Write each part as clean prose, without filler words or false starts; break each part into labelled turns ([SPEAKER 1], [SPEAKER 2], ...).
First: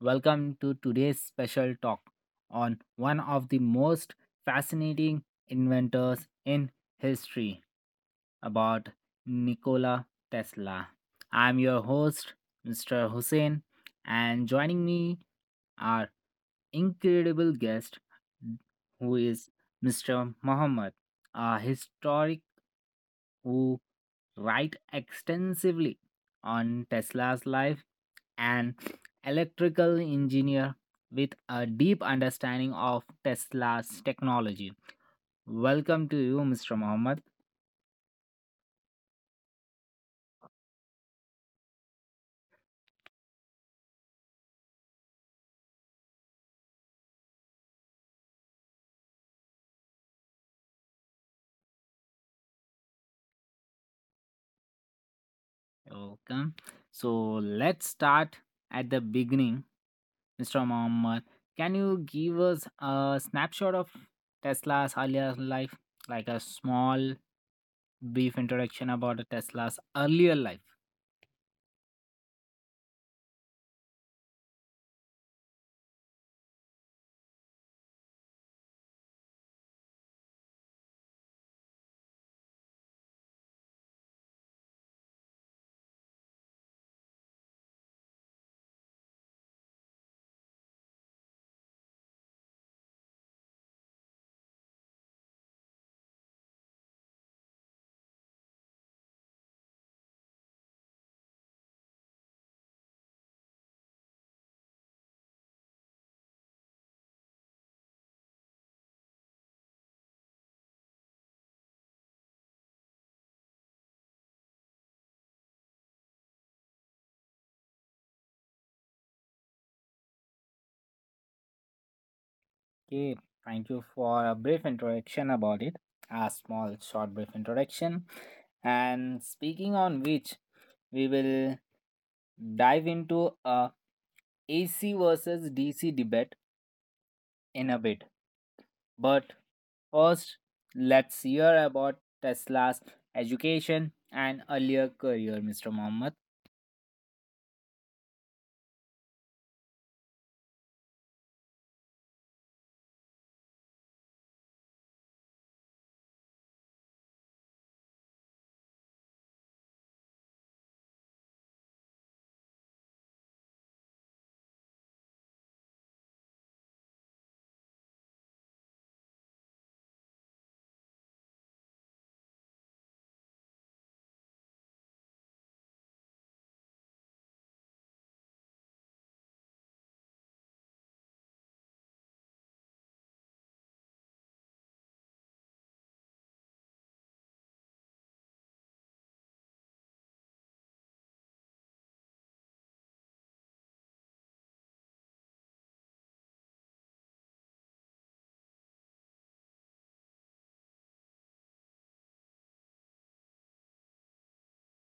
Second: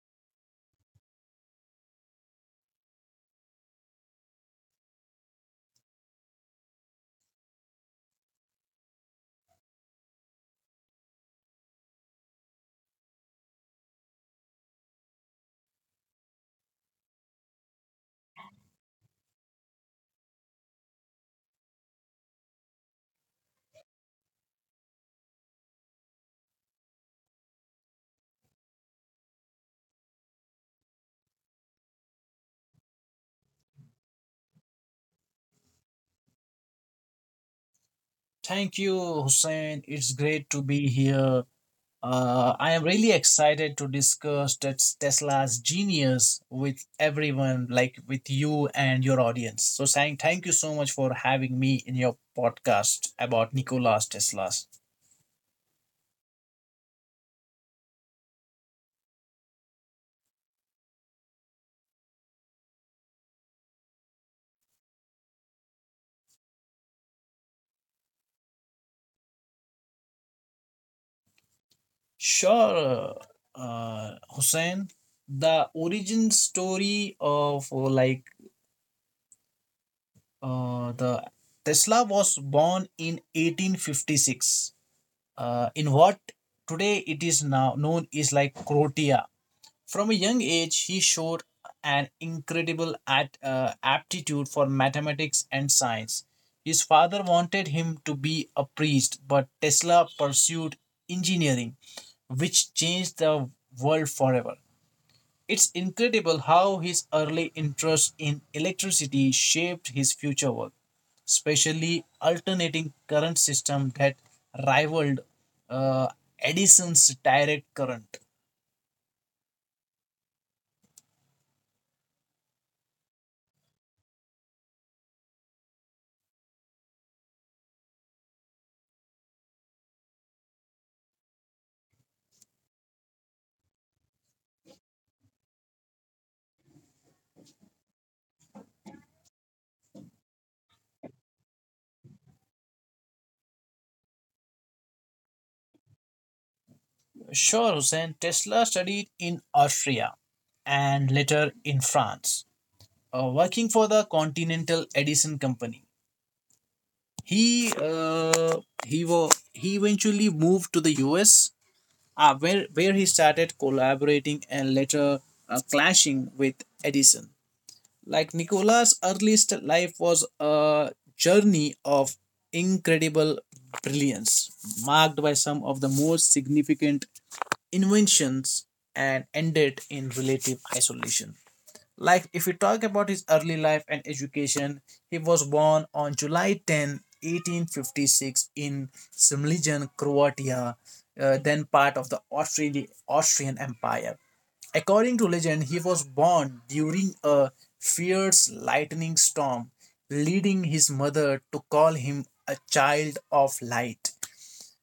[SPEAKER 1] Welcome to today's special talk on one of the most fascinating inventors in history about Nikola Tesla. I'm your host, Mr. Hussein, and joining me our incredible guest who is Mr. Muhammad, a historic who write extensively on Tesla's life an electrical engineer with a deep understanding of Tesla's technology. Welcome to you, Mr. Mohammed.
[SPEAKER 2] Thank you, Hussein. It's great to be here. I am really excited to discuss Tesla's genius with everyone, like with you and your audience. So, saying thank you so much for having me in your podcast about Nikola's Tesla's.
[SPEAKER 1] Welcome. So let's start at the beginning. Mr. Mohammed, can you give us a snapshot of Tesla's earlier life, like a small, brief introduction about Tesla's earlier life?
[SPEAKER 2] Sure, Hussein. The origin story of the Tesla was born in 1856, in what today it is now known is like Croatia. From a young age, he showed an incredible aptitude for mathematics and science. His father wanted him to be a priest, but Tesla pursued engineering, which changed the world forever. It's incredible how his early interest in electricity shaped his future work, especially alternating current system that rivaled uh, Edison's direct current.
[SPEAKER 1] Okay, thank you for a brief introduction about it, a small, short, brief introduction. And speaking on which, we will dive into a AC versus DC debate in a bit. But first, let's hear about Tesla's education and earlier career, Mr. Mohammed.
[SPEAKER 2] Sure, Hussein, Tesla studied in Austria and later in France, working for the Continental Edison Company. He uh, he eventually moved to the US, where he started collaborating and later clashing with Edison. Like Nicola's earliest life was a journey of incredible brilliance, marked by some of the most significant inventions and ended in relative isolation. Like, if we talk about his early life and education, he was born on July 10, 1856, in Simligen, Croatia, then part of the Austrian Empire. According to legend, he was born during a fierce lightning storm, leading his mother to call him a child of light.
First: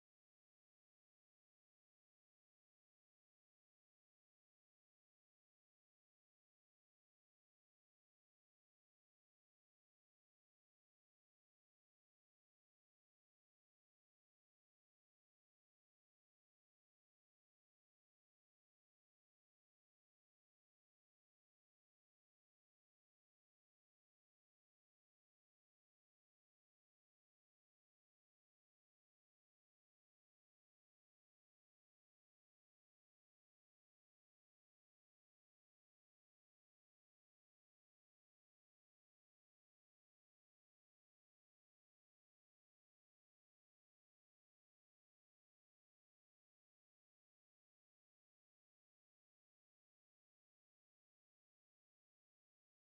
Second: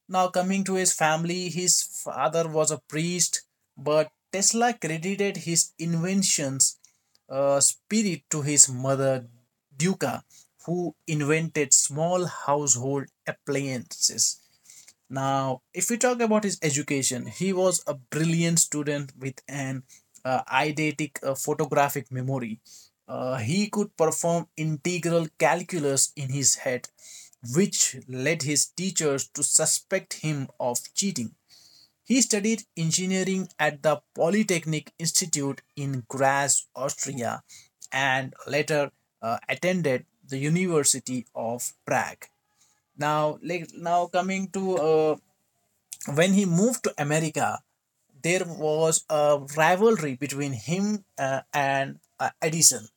[SPEAKER 2] Now, coming to his family, his father was a priest, but Tesla credited his invention's spirit to his mother, Duca, who invented small household appliances. Now, if we talk about his education, he was a brilliant student with an eidetic photographic memory. He could perform integral calculus in his head, which led his teachers to suspect him of cheating. He studied engineering at the Polytechnic Institute in Graz, Austria, and later attended the University of Prague. Now, now coming to when he moved to America, there was a rivalry between him and Edison.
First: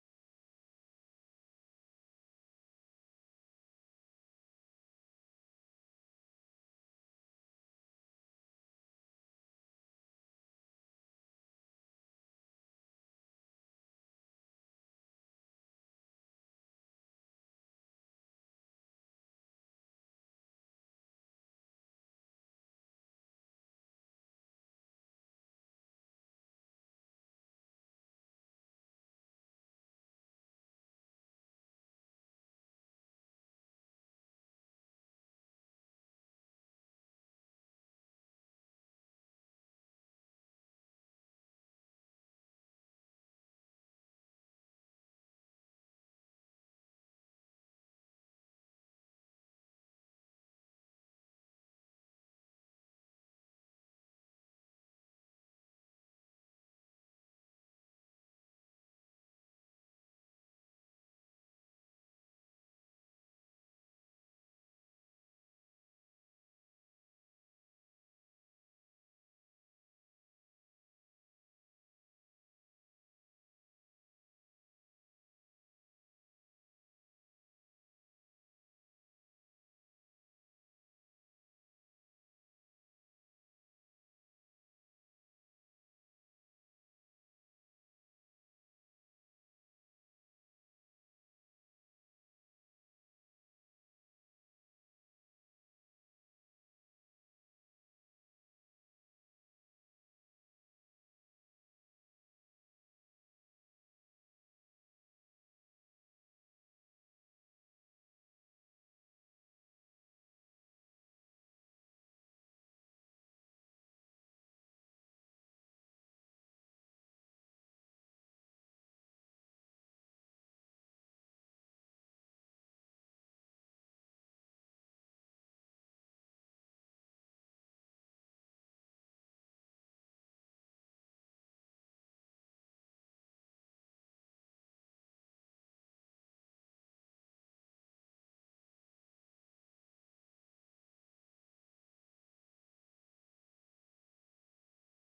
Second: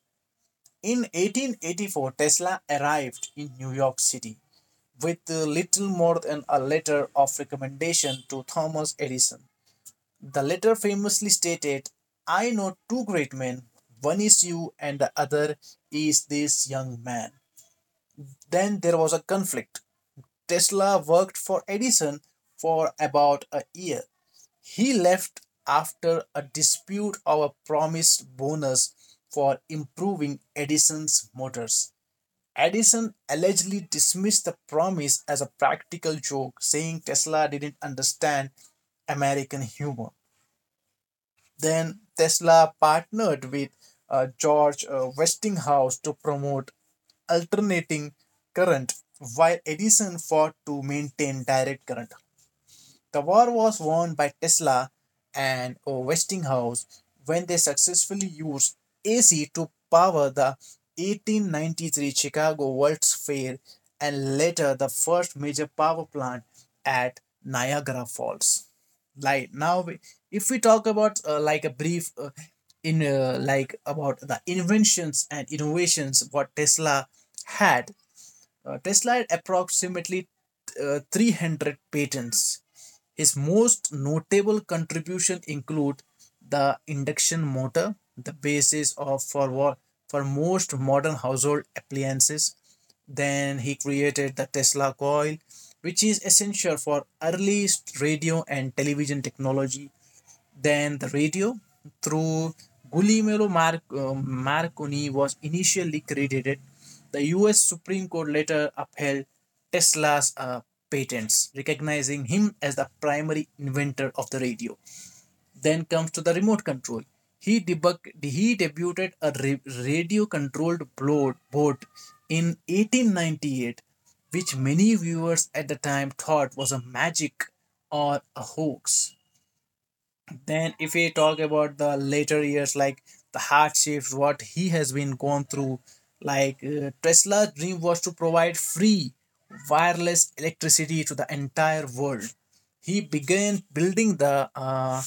[SPEAKER 2] In 1884, Tesla arrived in New York City with little more than a letter of recommendation to Thomas Edison. The letter famously stated, I know two great men, one is you and the other is this young man. Then there was a conflict. Tesla worked for Edison for about a year. He left after a dispute over promised bonus for improving Edison's motors. Edison allegedly dismissed the promise as a practical joke, saying Tesla didn't understand American humor. Then Tesla partnered with George Westinghouse to promote alternating current, while Edison fought to maintain direct current. The war was won by Tesla and Westinghouse when they successfully used AC to power the 1893 Chicago World's Fair and later the first major power plant at Niagara Falls. Like now, we- if we talk about like a brief in like about the inventions and innovations what had, Tesla had approximately 300 patents. His most notable contribution include the induction motor, the basis for most modern household appliances. Then he created the Tesla coil, which is essential for early radio and television technology. Then the radio, through Guglielmo Marconi was initially credited. The US Supreme Court later upheld Tesla's patents, recognizing him as the primary inventor of the radio. Then comes to the remote control. He debuted a radio-controlled boat in 1898, which many viewers at the time thought was a magic or a hoax. Then, if we talk about the later years, like the hardships, what he has been gone through, Tesla's dream was to provide free wireless electricity to the entire world. He began building the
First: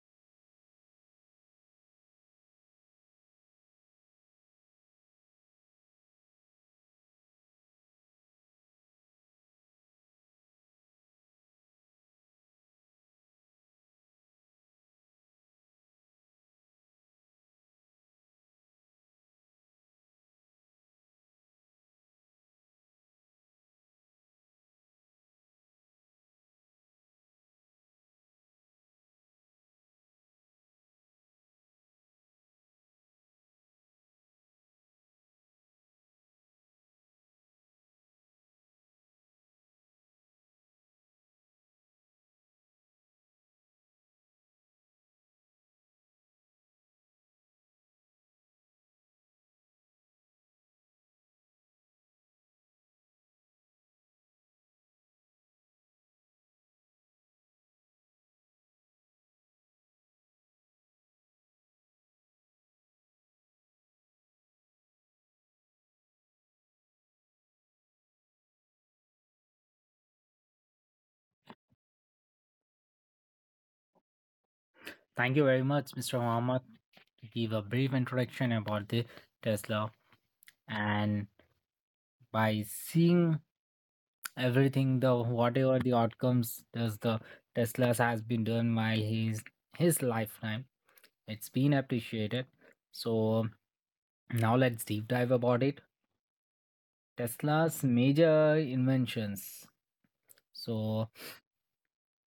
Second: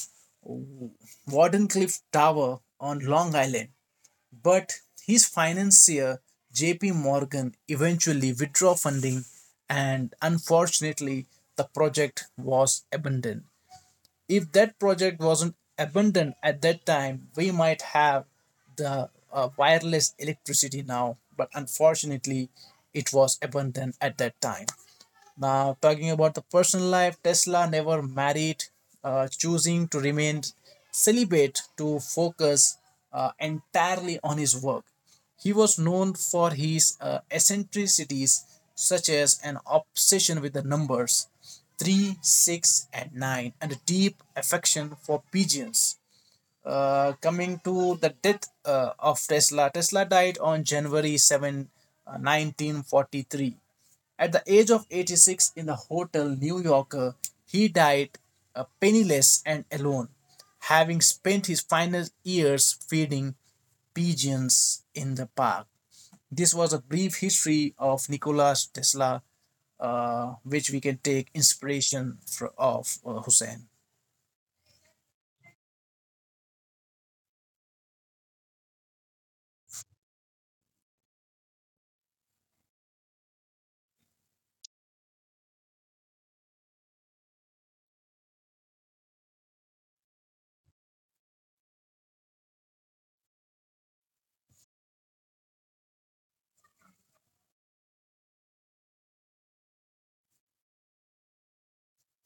[SPEAKER 2] Wardenclyffe Tower on Long Island, but his financier JP Morgan eventually withdrew funding, and unfortunately, the project was abandoned. If that project wasn't abundant at that time, we might have the wireless electricity now, but unfortunately, it was abundant at that time. Now, talking about the personal life, Tesla never married, choosing to remain celibate to focus entirely on his work. He was known for his eccentricities, such as an obsession with the numbers 3, 6, and 9, and a deep affection for pigeons. Coming to the death of Tesla, Tesla died on January 7, 1943, at the age of 86 in the hotel New Yorker. He died penniless and alone, having spent his final years feeding pigeons in the park. This was a brief history of Nikola Tesla, which we can take inspiration for of Hussein.
[SPEAKER 1] Thank you very much, Mr. Mohammed, to give a brief introduction about the Tesla and by seeing everything the whatever the outcomes does the Tesla's has been done by his lifetime. It's been appreciated. So now let's deep dive about it. Tesla's major inventions. So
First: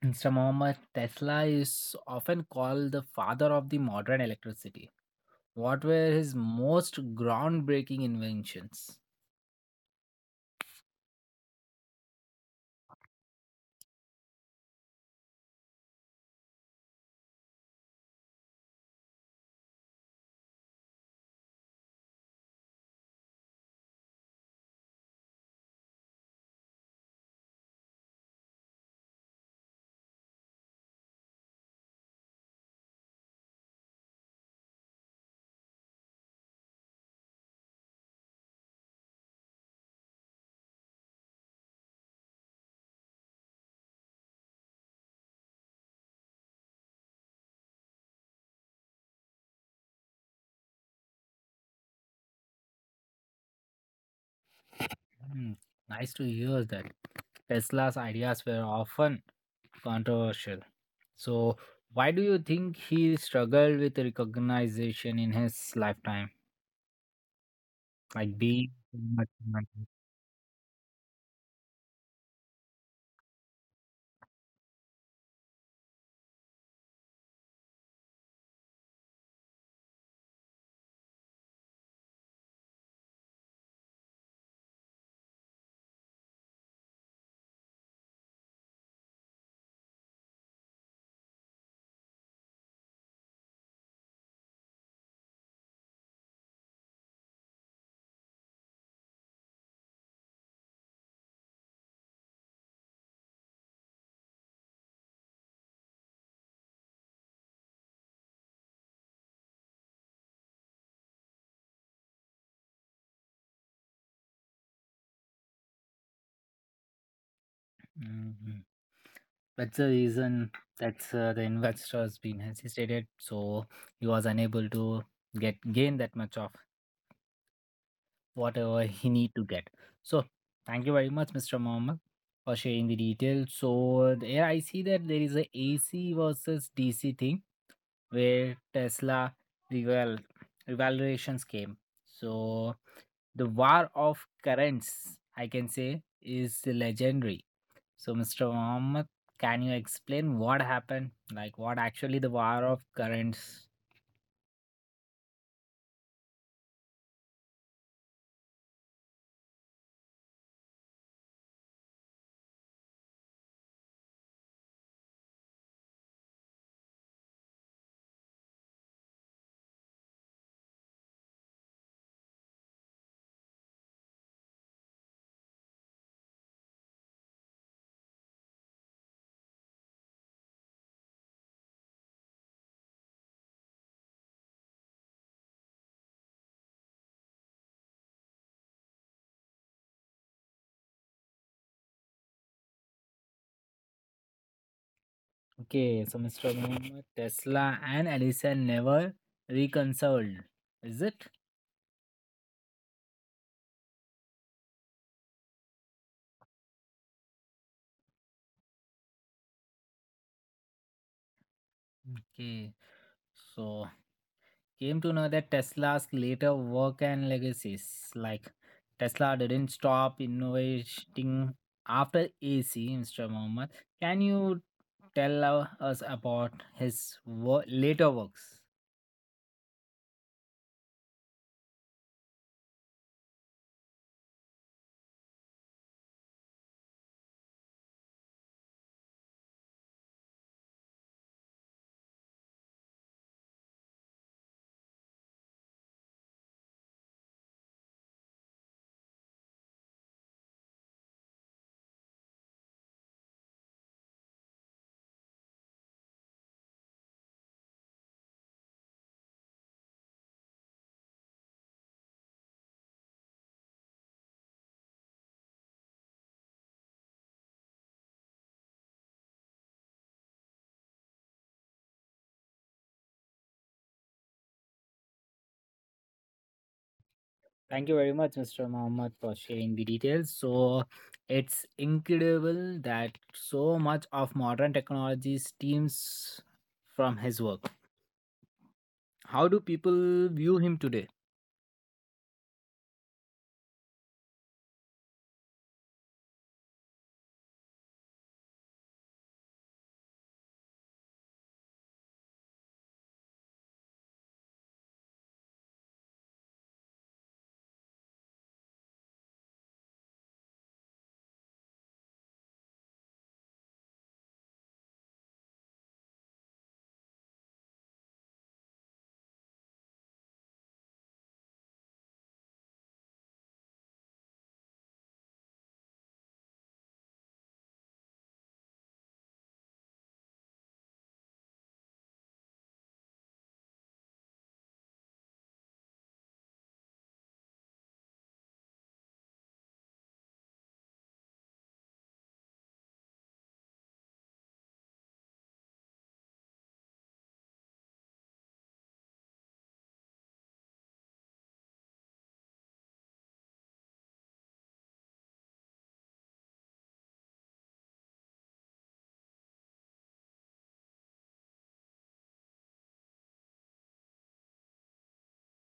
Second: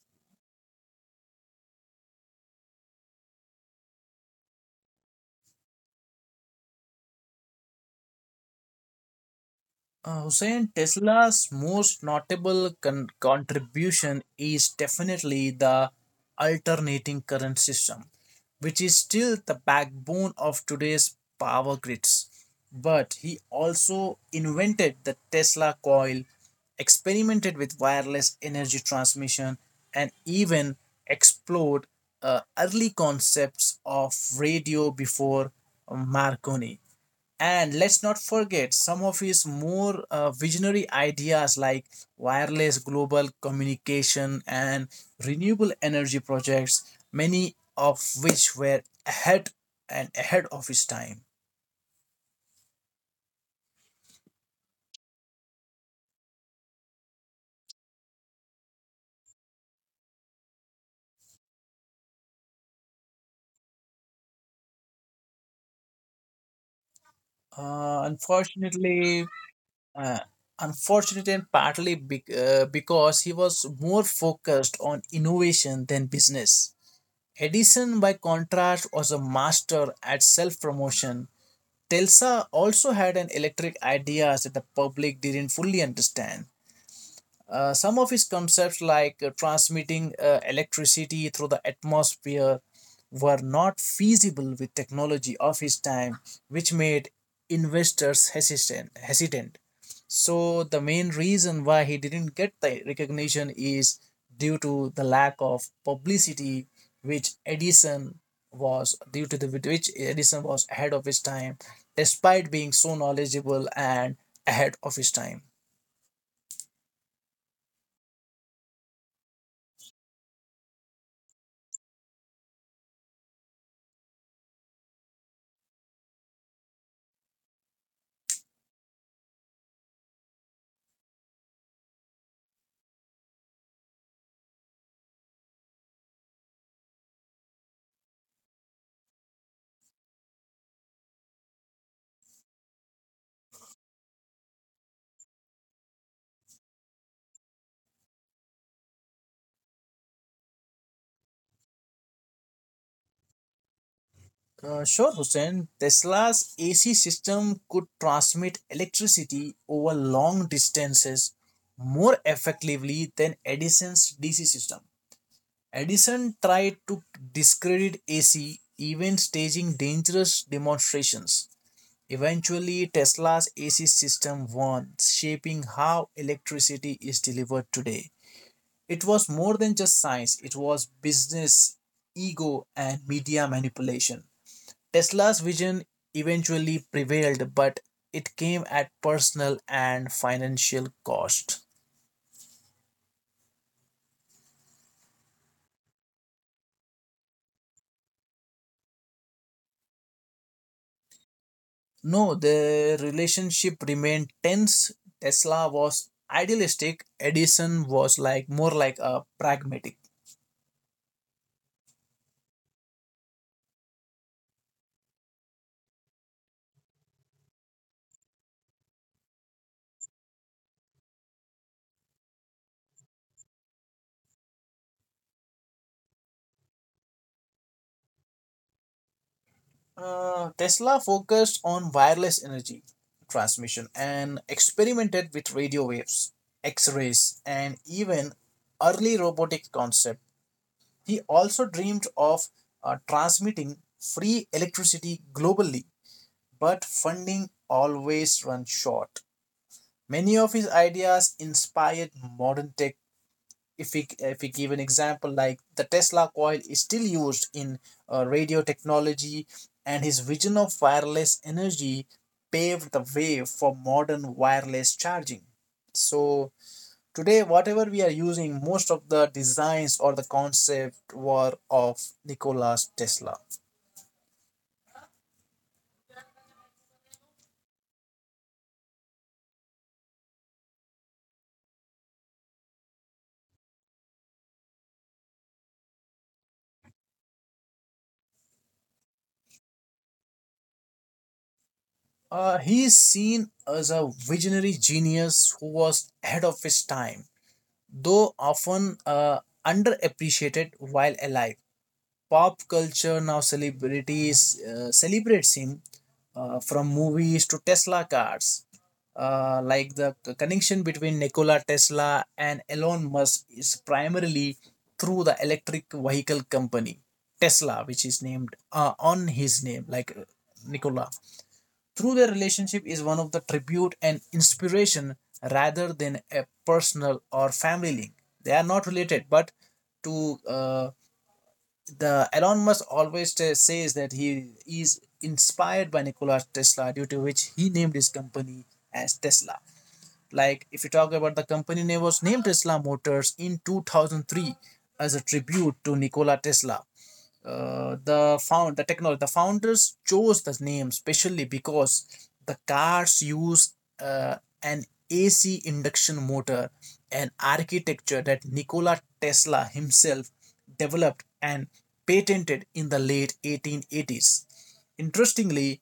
[SPEAKER 1] Mr. Muhammad Tesla is often called the father of the modern electricity. What were his most groundbreaking inventions?
[SPEAKER 2] Hussein, Tesla's most notable contribution is definitely the alternating current system, which is still the backbone of today's power grids. But he also invented the Tesla coil, experimented with wireless energy transmission, and even explored early concepts of radio before Marconi. And let's not forget some of his more visionary ideas like wireless global communication and renewable energy projects, many of which were ahead of his time.
[SPEAKER 1] Hmm, nice to hear that. Tesla's ideas were often controversial. So, why do you think he struggled with recognition in his lifetime? Like being
[SPEAKER 2] Unfortunately,
[SPEAKER 1] much money?
[SPEAKER 2] uh, unfortunately, and partly because he was more focused on innovation than business. Edison, by contrast, was a master at self promotion. Telsa also had an electric ideas that the public didn't fully understand. Some of his concepts, like transmitting electricity through the atmosphere, were not feasible with technology of his time, which made investors hesitant. So, the main reason why he didn't get the recognition is due to the lack of publicity, which Edison which Edison was ahead of his time, despite being so knowledgeable and ahead of his time.
[SPEAKER 1] Mhm. That's the reason that the investors been hesitated, so he was unable to get gain that much of whatever he need to get. So thank you very much, Mr. Mohammed, for sharing the details. So there I see that there is a AC versus DC thing where Tesla reval revaluations came. So the war of currents, I can say, is legendary. So Mr. Mohammed, can you explain what happened? Like what actually the war of currents.
[SPEAKER 2] Sure, Hussein. Tesla's AC system could transmit electricity over long distances more effectively than Edison's DC system. Edison tried to discredit AC, even staging dangerous demonstrations. Eventually, Tesla's AC system won, shaping how electricity is delivered today. It was more than just science, it was business, ego, and media manipulation. Tesla's vision eventually prevailed, but it came at personal and financial cost.
[SPEAKER 1] Okay, so Mr. Muhammad, Tesla and Edison never reconciled, is it?
[SPEAKER 2] No, the relationship remained tense. Tesla was idealistic, Edison was like more like a pragmatic.
[SPEAKER 1] Okay, so came to know that Tesla's later work and legacies, like Tesla didn't stop innovating after AC, Mr. Muhammad. Can you tell us about his later works?
[SPEAKER 2] Tesla focused on wireless energy transmission and experimented with radio waves, X rays, and even early robotic concepts. He also dreamed of transmitting free electricity globally, but funding always ran short. Many of his ideas inspired modern tech. If we give an example, like the Tesla coil is still used in radio technology, and his vision of wireless energy paved the way for modern wireless charging. So, today, whatever we are using, most of the designs or the concept were of Nikola Tesla.
[SPEAKER 1] Thank you very much, Mr. Mohammed, for sharing the details. So it's incredible that so much of modern technology stems from his work. How do people view him today?
[SPEAKER 2] He is seen as a visionary genius who was ahead of his time, though often underappreciated while alive. Pop culture now celebrities celebrates him from movies to Tesla cars. Connection between Nikola Tesla and Elon Musk is primarily through the electric vehicle company Tesla, which is named on his name, Nikola. Through their relationship is one of the tribute and inspiration rather than a personal or family link. They are not related, but to the Elon Musk always says that he is inspired by Nikola Tesla, due to which he named his company as Tesla. Like if you talk about the company name was named Tesla Motors in 2003 as a tribute to Nikola Tesla. The founders chose the name specially because the cars use uh, an AC induction motor, an architecture that Nikola Tesla himself developed and patented in the late 1880s. Interestingly,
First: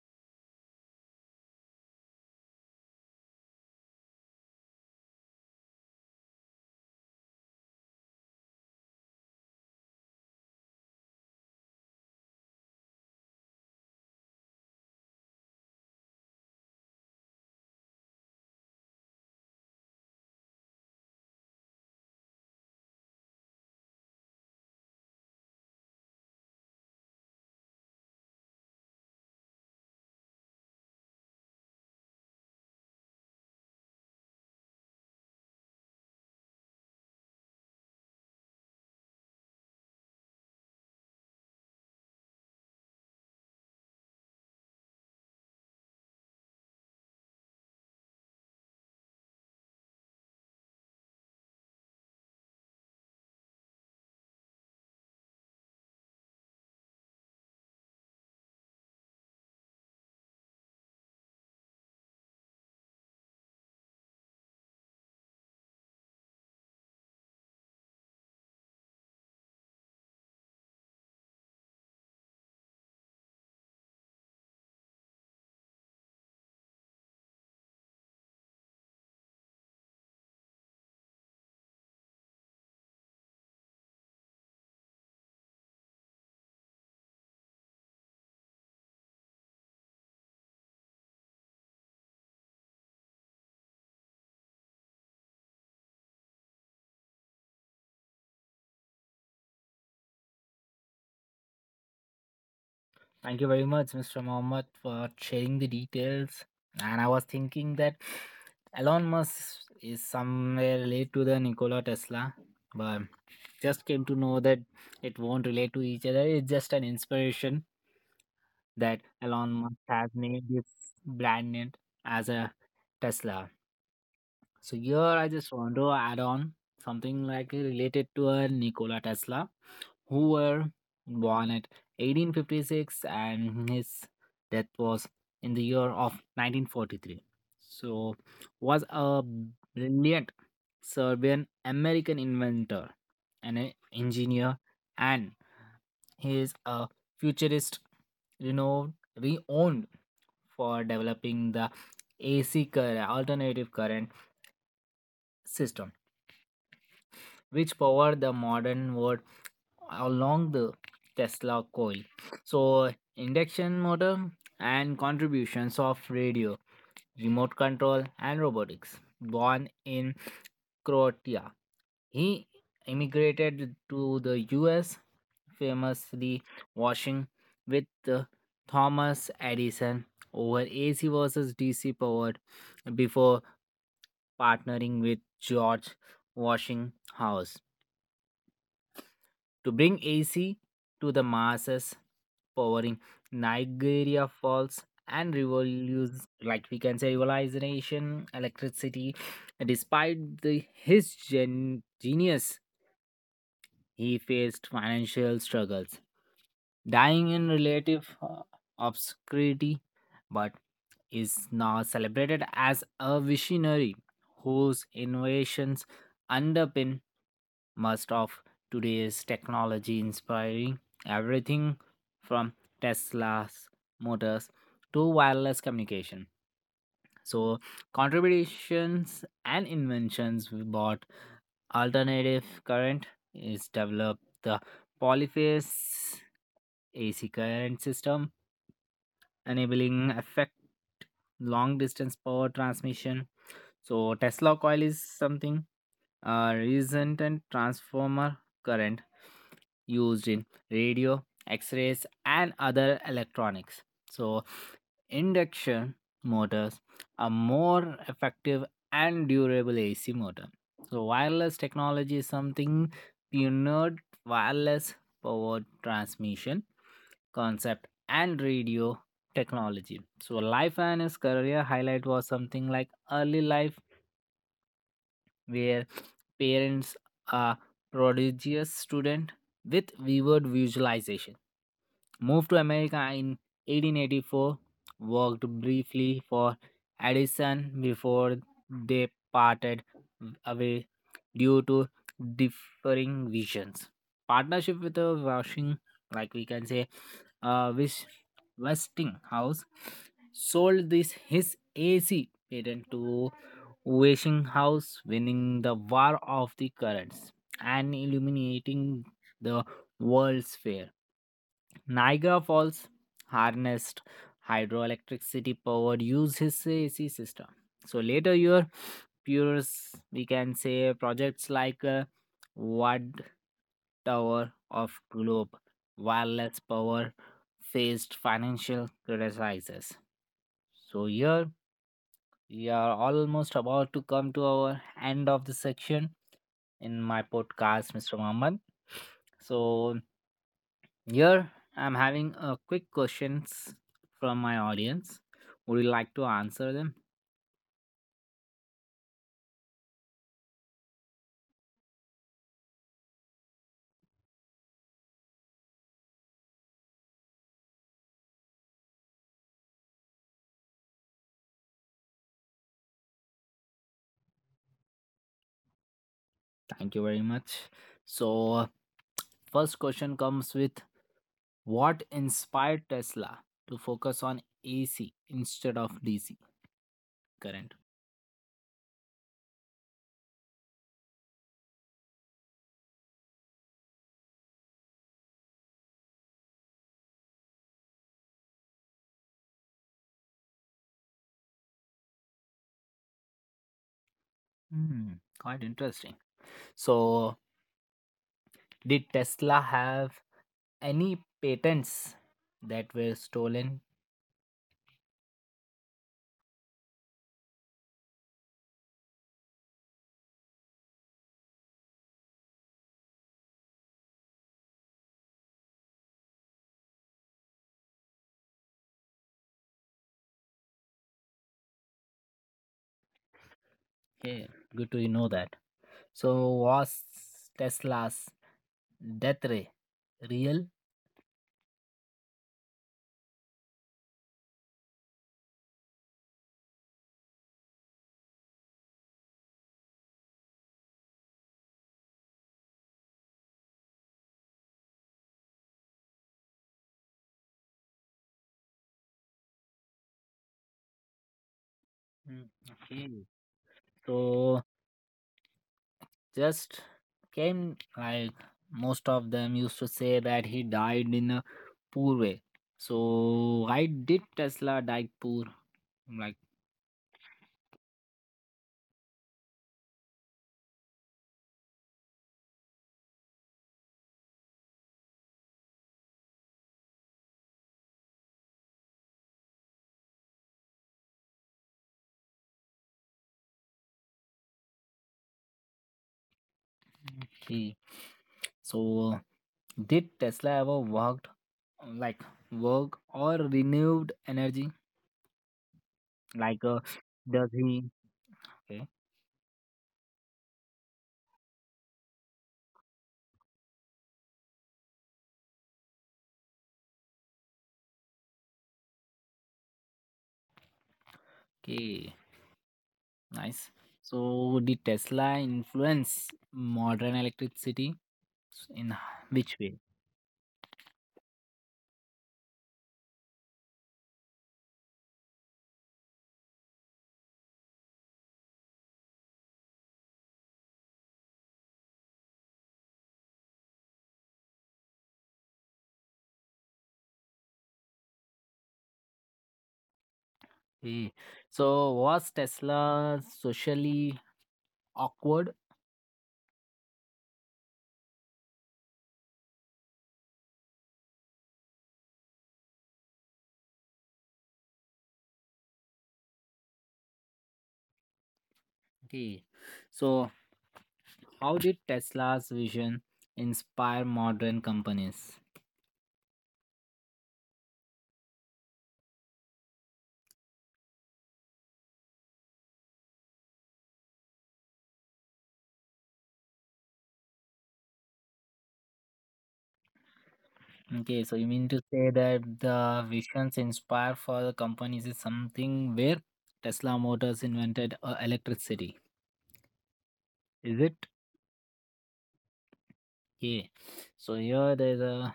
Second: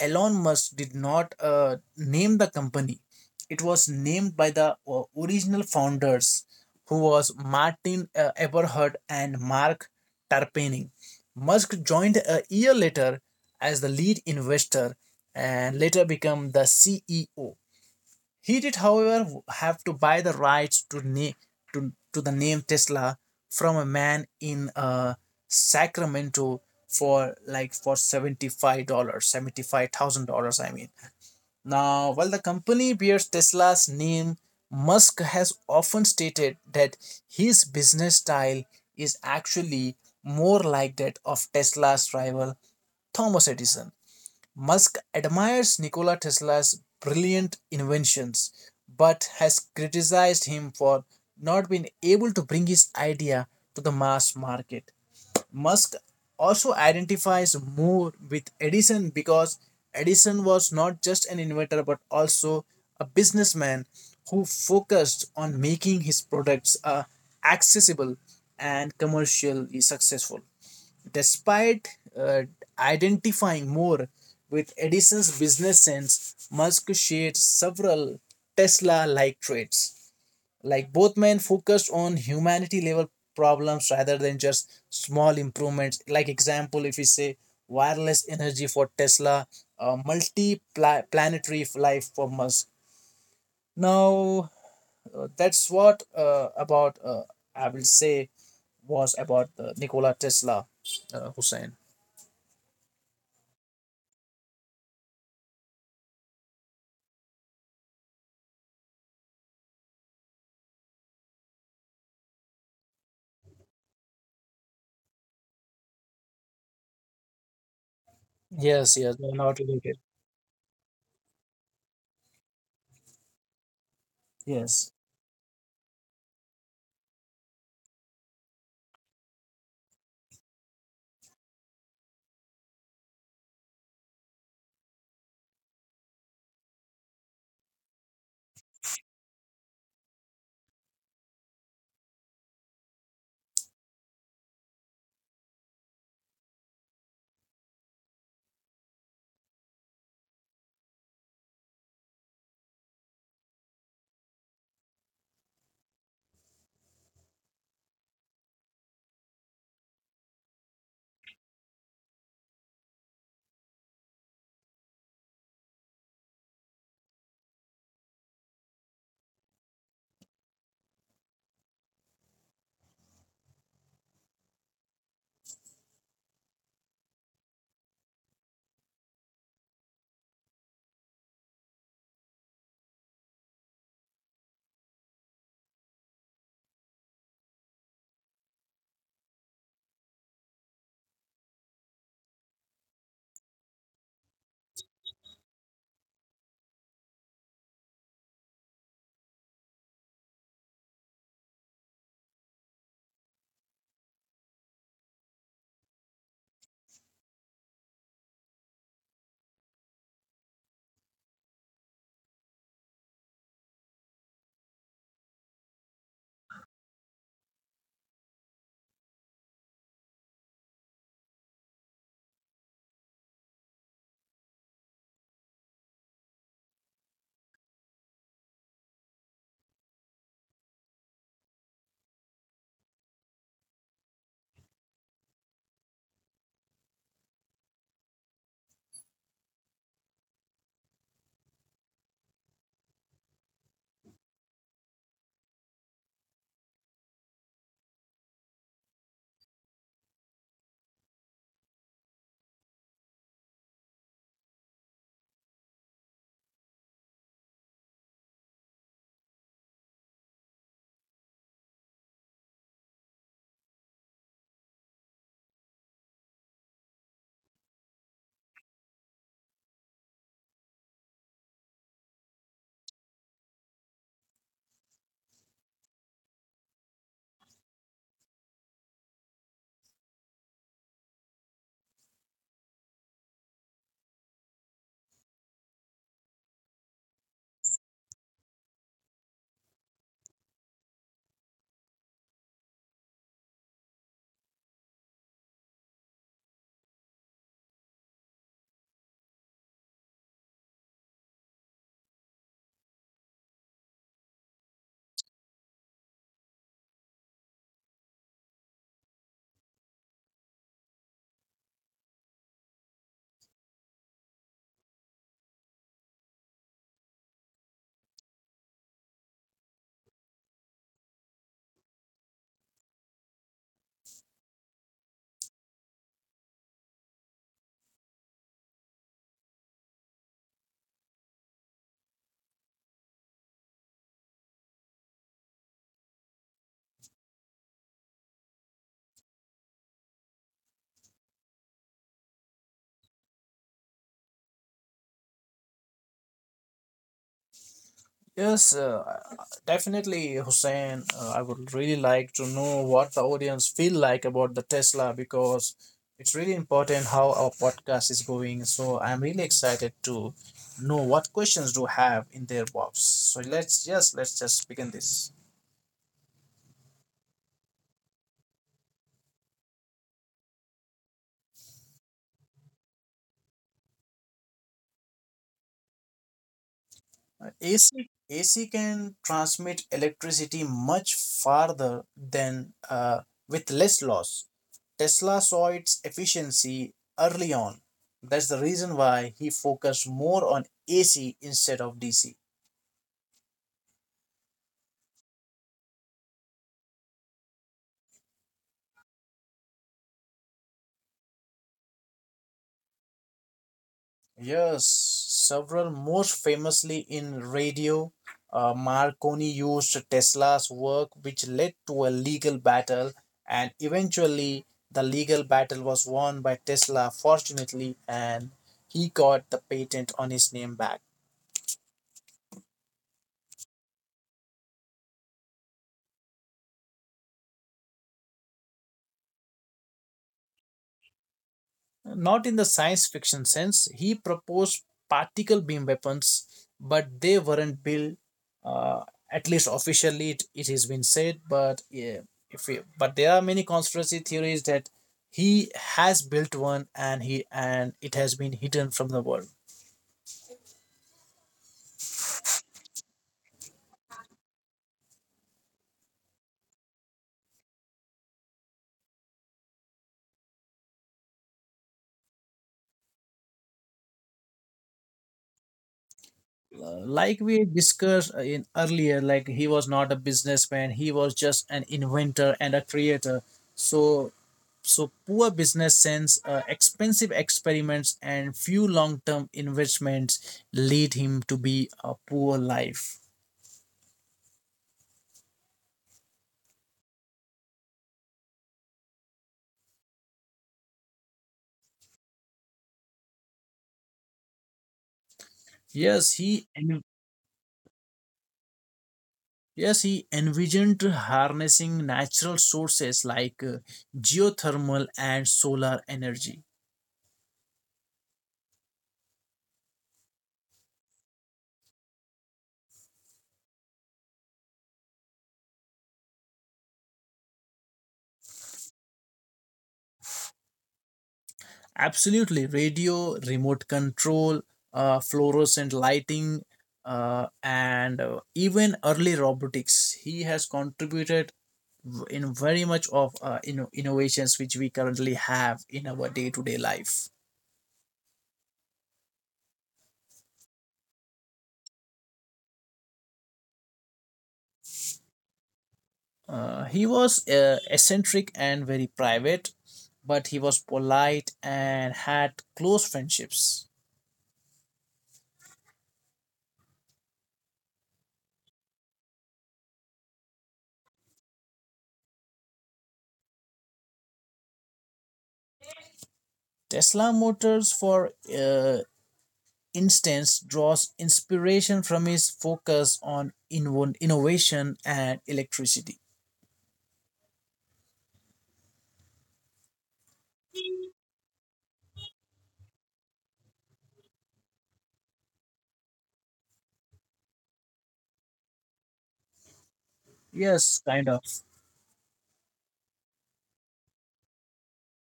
[SPEAKER 2] Elon Musk did not name the company. It was named by the original founders, who was Martin Eberhard and Mark Tarpening. Musk joined a year later as the lead investor and later became the CEO. He did, however, have to buy the rights to the name Tesla from a man in Sacramento for like for $75 $75,000, I mean. Now while the company bears Tesla's name, Musk has often stated that his business style is actually more like that of Tesla's rival Thomas Edison. Musk admires Nikola Tesla's brilliant inventions, but has criticized him for not being able to bring his idea to the mass market. Musk also identifies more with Edison because Edison was not just an inventor but also a businessman who focused on making his products accessible and commercially successful. Despite uh, identifying more with Edison's business sense, Musk shared several Tesla like traits. Like both men focused on humanity level problems rather than just small improvements. Like, example, if we say wireless energy for Tesla, multi planetary life for Musk. Now, that's what about I will say was about Nikola Tesla, Hussein.
[SPEAKER 1] Thank you very much, Mr. Mohammed, for sharing the details. And I was thinking that Elon Musk is somewhere related to the Nikola Tesla, but just came to know that it won't relate to each other. It's just an inspiration
[SPEAKER 2] Yes,
[SPEAKER 1] that
[SPEAKER 2] yes, they're
[SPEAKER 1] Elon
[SPEAKER 2] not
[SPEAKER 1] Musk
[SPEAKER 2] related.
[SPEAKER 1] has named his brand name as a Tesla. So
[SPEAKER 2] Yes,
[SPEAKER 1] here I just want to add on something like related to a Nikola Tesla, who were born at 1856 and his death was in the year of 1943. So was a brilliant Serbian American inventor and an engineer and he is a futurist, you know, reowned for developing the AC current, alternative current system, which powered the modern world along the Tesla coil. So, induction motor and contributions of radio, remote control, and robotics. Born in Croatia, he immigrated to the US, famously washing with uh, Thomas Edison over AC versus DC powered before partnering with George Washinghouse to bring AC to the masses, powering Niagara Falls and revolution like we can say revolutionization electricity despite his genius he faced financial struggles, dying in relative obscurity, but is now celebrated as a visionary whose innovations underpin most of today's technology, inspiring everything from Tesla's motors to wireless communication. So, contributions and inventions brought alternative current is developed the polyphase AC current system, enabling effect long distance power transmission. So Tesla coil is something recent and transformer current used in radio, X-rays, and other electronics. So induction motors are more effective and durable AC motor. So wireless technology is something pioneered wireless power transmission concept and radio technology. So life and his career highlight was something like early life where parents are prodigious student with vivid visualization. Moved to America in 1884, worked briefly for Edison before they parted away due to differing visions. Partnership with the Washing, like we can say, Wis- Westinghouse sold this his AC patent to Westinghouse winning the War of the Currents and illuminating the World's Fair. Niagara Falls harnessed hydroelectricity power uses AC system. So later your pures we can say projects like Watt Tower of Globe, wireless power faced financial criticizes. So here we are almost about to come to our end of the section in my podcast, Mr. Muhammad. So here I'm having a quick questions from my audience. Would you like to answer them?
[SPEAKER 2] yes, uh, definitely, Hussein. I would really like to know what the audience feel like about the Tesla because it's really important how our podcast is going. So I'm really excited to know what questions do have in their box. So let's just begin this.
[SPEAKER 1] Thank you very much. So first question comes with what inspired Tesla to focus on AC instead of DC current?
[SPEAKER 2] AC can transmit electricity much farther than with less loss. Tesla saw its efficiency early on. That's the reason why he focused more on AC instead of DC.
[SPEAKER 1] Hmm, quite interesting. So did Tesla have any patents that were stolen.
[SPEAKER 2] Yes, several, most famously in radio. Marconi used Tesla's work, which led to a legal battle, and eventually the legal battle was won by Tesla, fortunately, and he got the patent on his name back.
[SPEAKER 1] Okay, good to know that. So was Tesla's death ray real?
[SPEAKER 2] Not in the science fiction sense. He proposed particle beam weapons, but they weren't built. Uh, at least officially, it has been said. But yeah, if we, but there are many conspiracy theories that he has built one and he and it has been hidden from the world.
[SPEAKER 1] Mm, okay. So just came like most of them used to say that he died in a poor way. So why did Tesla die poor? Like
[SPEAKER 2] Like we discussed in earlier, like he was not a businessman. He was just an inventor and a creator. So poor business sense, expensive experiments, and few long-term investments lead him to be a poor life.
[SPEAKER 1] he so did Tesla ever worked like work or renewed energy?
[SPEAKER 2] Yes,
[SPEAKER 1] Like,
[SPEAKER 2] he en-
[SPEAKER 1] does he? Okay,
[SPEAKER 2] yes, he envisioned harnessing natural sources like geothermal and solar energy.
[SPEAKER 1] okay, nice. So, did Tesla influence modern electricity S- in h- which way?
[SPEAKER 2] Absolutely, radio, remote control, fluorescent lighting, and even early robotics. He has contributed in very much of innovations which we currently have in our day-to-day life.
[SPEAKER 1] Okay. So, was Tesla socially awkward?
[SPEAKER 2] He was eccentric and very private, but he was polite and had close friendships.
[SPEAKER 1] Okay. So, how did Tesla's vision inspire modern companies?
[SPEAKER 2] Tesla Motors, for uh, instance, draws inspiration from his focus on innovation and electricity.
[SPEAKER 1] Okay, so you mean to say that the visions inspired for the companies is something where Tesla Motors invented electricity, is it?
[SPEAKER 2] Yes, kind of.
[SPEAKER 1] Yeah. So here there's a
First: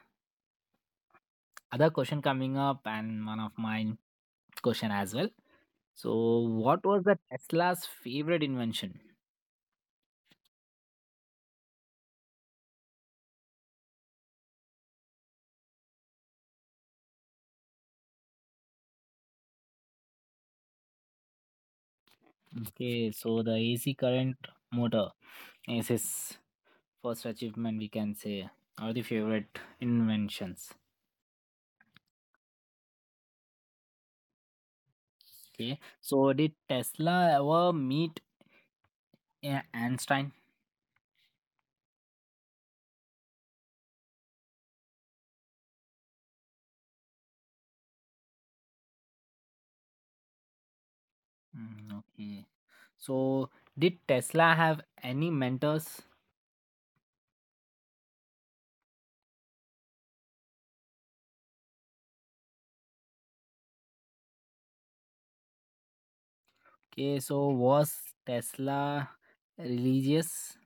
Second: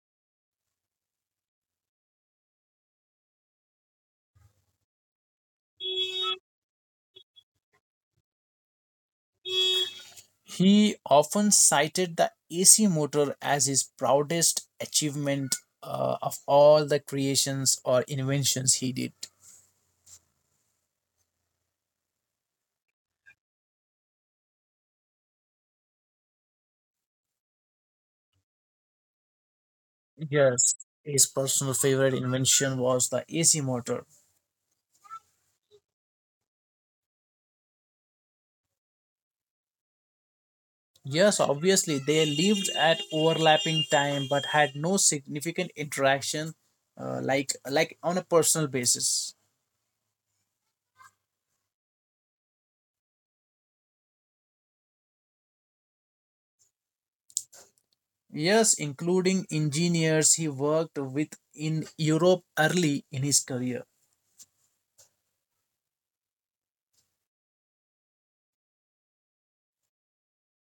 [SPEAKER 1] other question coming up and one of mine question as well. So what was the Tesla's favorite invention?
[SPEAKER 2] He often cited the AC motor as his proudest achievement, of all the creations or inventions he did.
[SPEAKER 1] Okay, so the AC current motor is his first achievement we can say or the favorite inventions.
[SPEAKER 2] Yes, his personal favorite invention was the AC motor.
[SPEAKER 1] Okay. So did Tesla ever meet Einstein?
[SPEAKER 2] Yes, obviously, they lived at overlapping time but had no significant interaction, like on a personal basis.
[SPEAKER 1] Mm, okay. So did Tesla have any mentors?
[SPEAKER 2] Yes, including engineers he worked with in Europe early in his career.
[SPEAKER 1] Okay, so was Tesla religious?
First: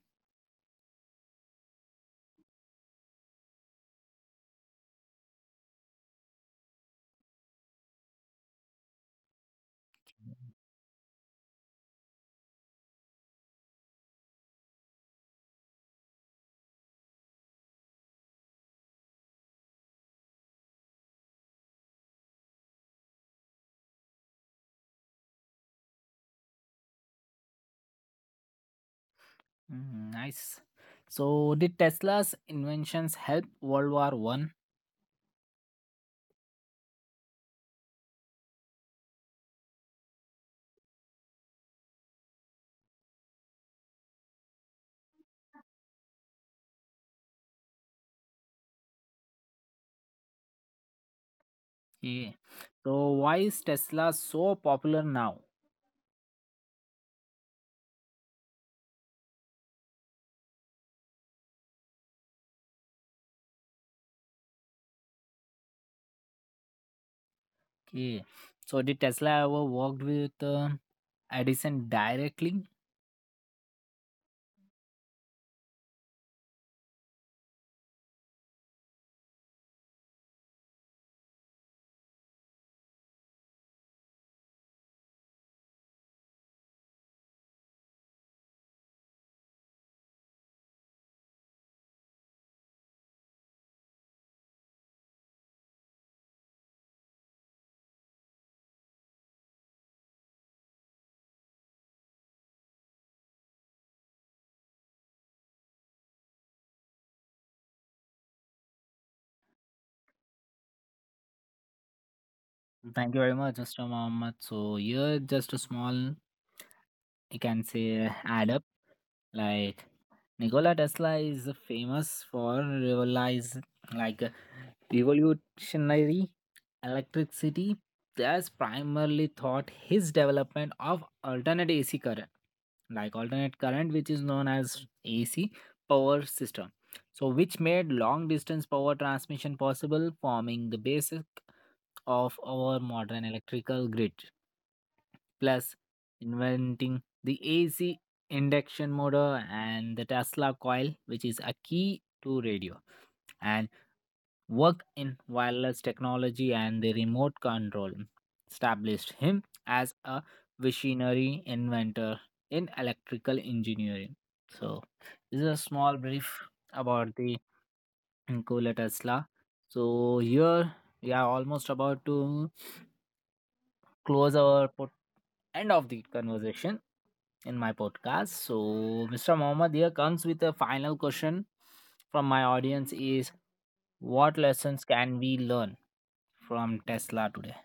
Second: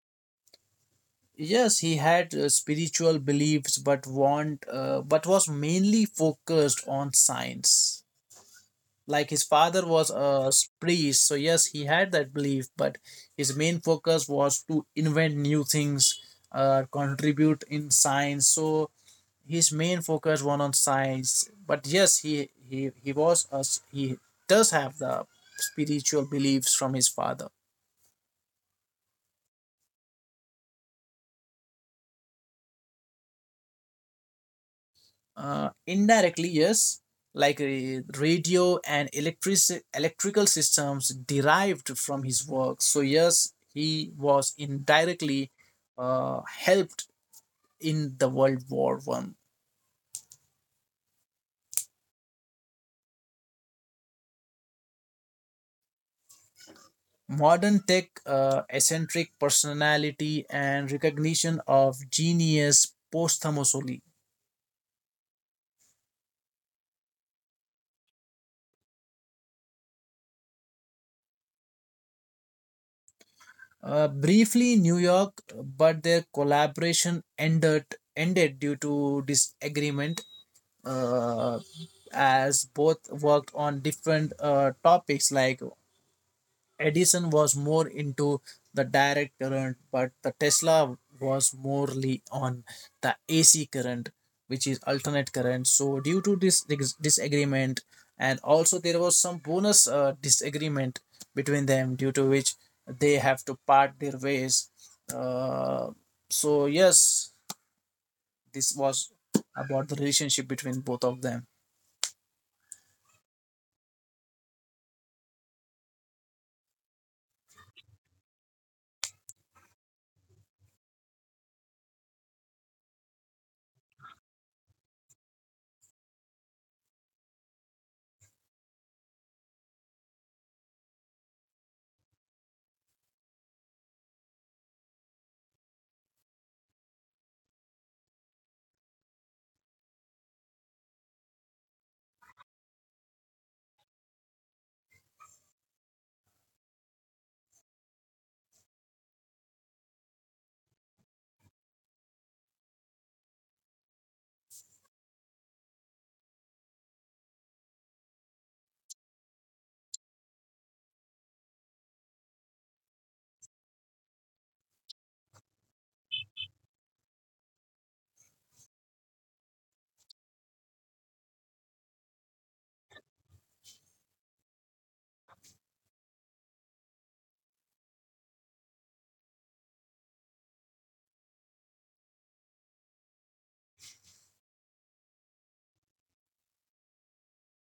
[SPEAKER 2] Yes, he had spiritual beliefs, but was mainly focused on science. Like his father was a priest, so yes, he had that belief, but his main focus was to invent new things, contribute in science. So his main focus was on science. But yes, he was a s he does have the spiritual beliefs from his father.
[SPEAKER 1] Mm, nice. So, did Tesla's inventions help World War One?
[SPEAKER 2] Indirectly, yes, like radio and electrical systems derived from his work. So yes, he was indirectly helped in the World War I.
[SPEAKER 1] Yeah. So, why is Tesla so popular now?
[SPEAKER 2] Modern tech, eccentric personality, and recognition of genius posthumously.
[SPEAKER 1] Yeah. So, did Tesla ever worked with Edison directly?
[SPEAKER 2] Briefly, New York, but their collaboration ended due to disagreement, uh, as both worked on different topics. Like Edison was more into the direct current, but the Tesla was morely on the AC current, which is alternate current. So due to this disagreement, and also there was some bonus disagreement between them, due to which they have to part their ways. uh, so yes, this was about the relationship between both of them.
[SPEAKER 1] Thank you very much, Mr. Mohammed. So, here just a small, you can say, add up. Like Nikola Tesla is famous for revolutionize like revolutionary electricity that's primarily thought his development of alternate AC current like alternate current which is known as AC power system so which made long distance power transmission possible forming the basic of our modern electrical grid. Plus, inventing the AC induction motor and the Tesla coil, which is a key to radio and work in wireless technology and the remote control, established him as a visionary inventor in electrical engineering. So, this is a small brief about the Nikola Tesla. So, here we are almost about to close our end of the conversation in my podcast. So, Mr. Mohammed here comes with a final question from my audience: Is what lessons can we learn from Tesla today?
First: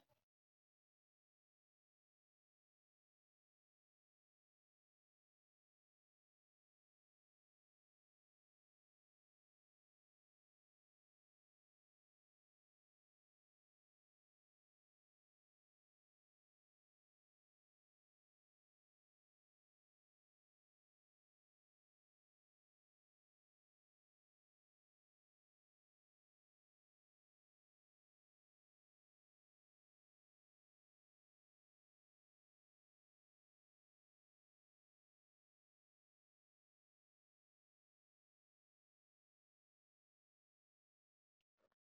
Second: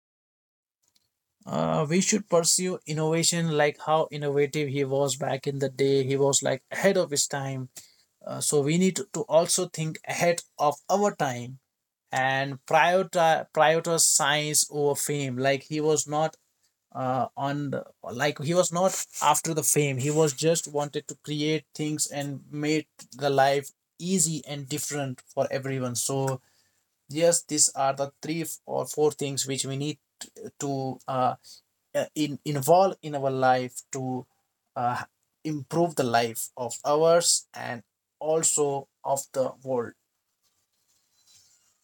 [SPEAKER 2] We should pursue innovation. Like how innovative he was back in the day, he was like ahead of his time. So we need to also think ahead of our time, and prioritize science over fame. Like he was not uh, on the, like he was not after the fame, he was just wanted to create things and make the life easy and different for everyone. So yes, these are the three f- or four things which we need to involved in our life to uh, improve the life of ours and also of the world.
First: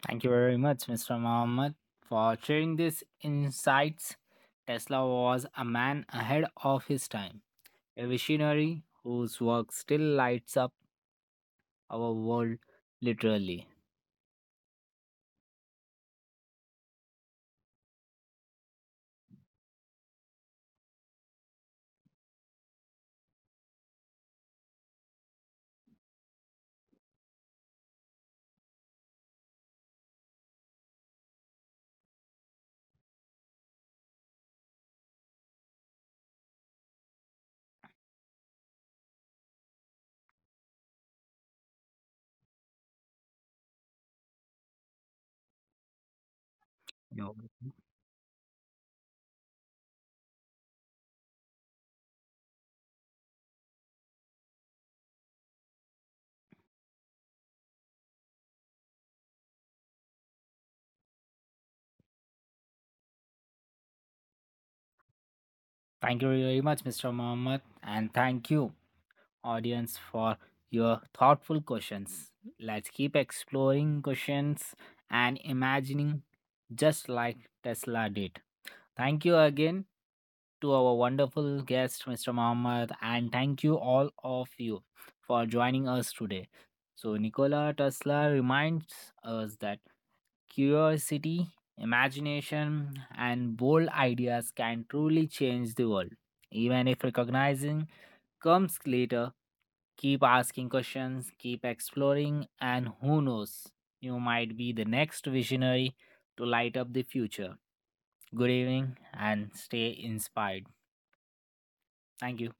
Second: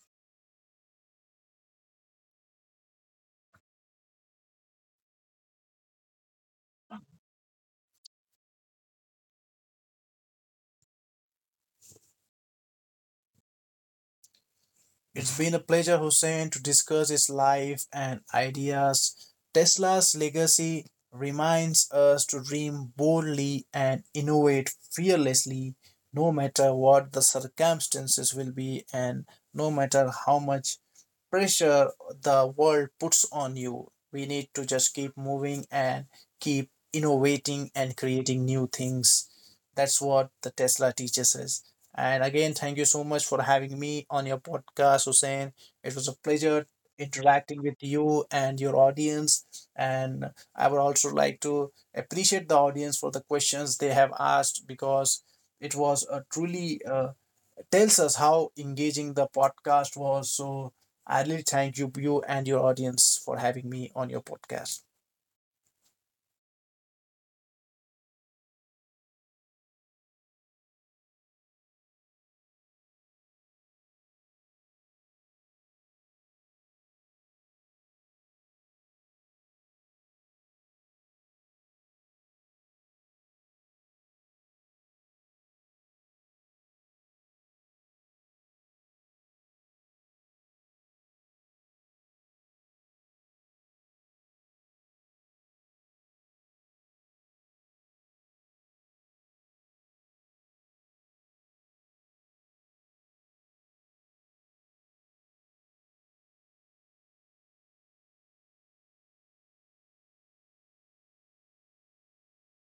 [SPEAKER 1] Thank you very much, Mr. Mohammed, for sharing these insights. Tesla was a man ahead of his time, a visionary whose work still lights up our world literally.
[SPEAKER 2] It's been a pleasure, Hussein, to discuss his life and ideas. Tesla's legacy reminds us to dream boldly and innovate fearlessly, no matter what the circumstances will be, and no matter how much pressure the world puts on you. We need to just keep moving and keep innovating and creating new things. That's what the Tesla teaches us. And again, thank you so much for having me on your podcast, Hussein. It was a pleasure
[SPEAKER 1] Yo,
[SPEAKER 2] interacting with you and your audience. And I would also like to appreciate the audience for the questions they have asked, because it was a truly tells us how engaging the podcast was. So I really thank you, you and your audience, for having me on your podcast.
[SPEAKER 1] thank you very much, Mr. Mohammed, and thank you audience for your thoughtful questions. Let's keep exploring questions and imagining just like Tesla did. Thank you again to our wonderful guest, Mr. Mohammed, and thank you all of you for joining us today. So, Nikola Tesla reminds us that curiosity, imagination, and bold ideas can truly change the world, even if recognizing comes later. Keep asking questions, keep exploring, and who knows, you might be the next visionary to light up the future. Good evening and stay inspired. Thank you.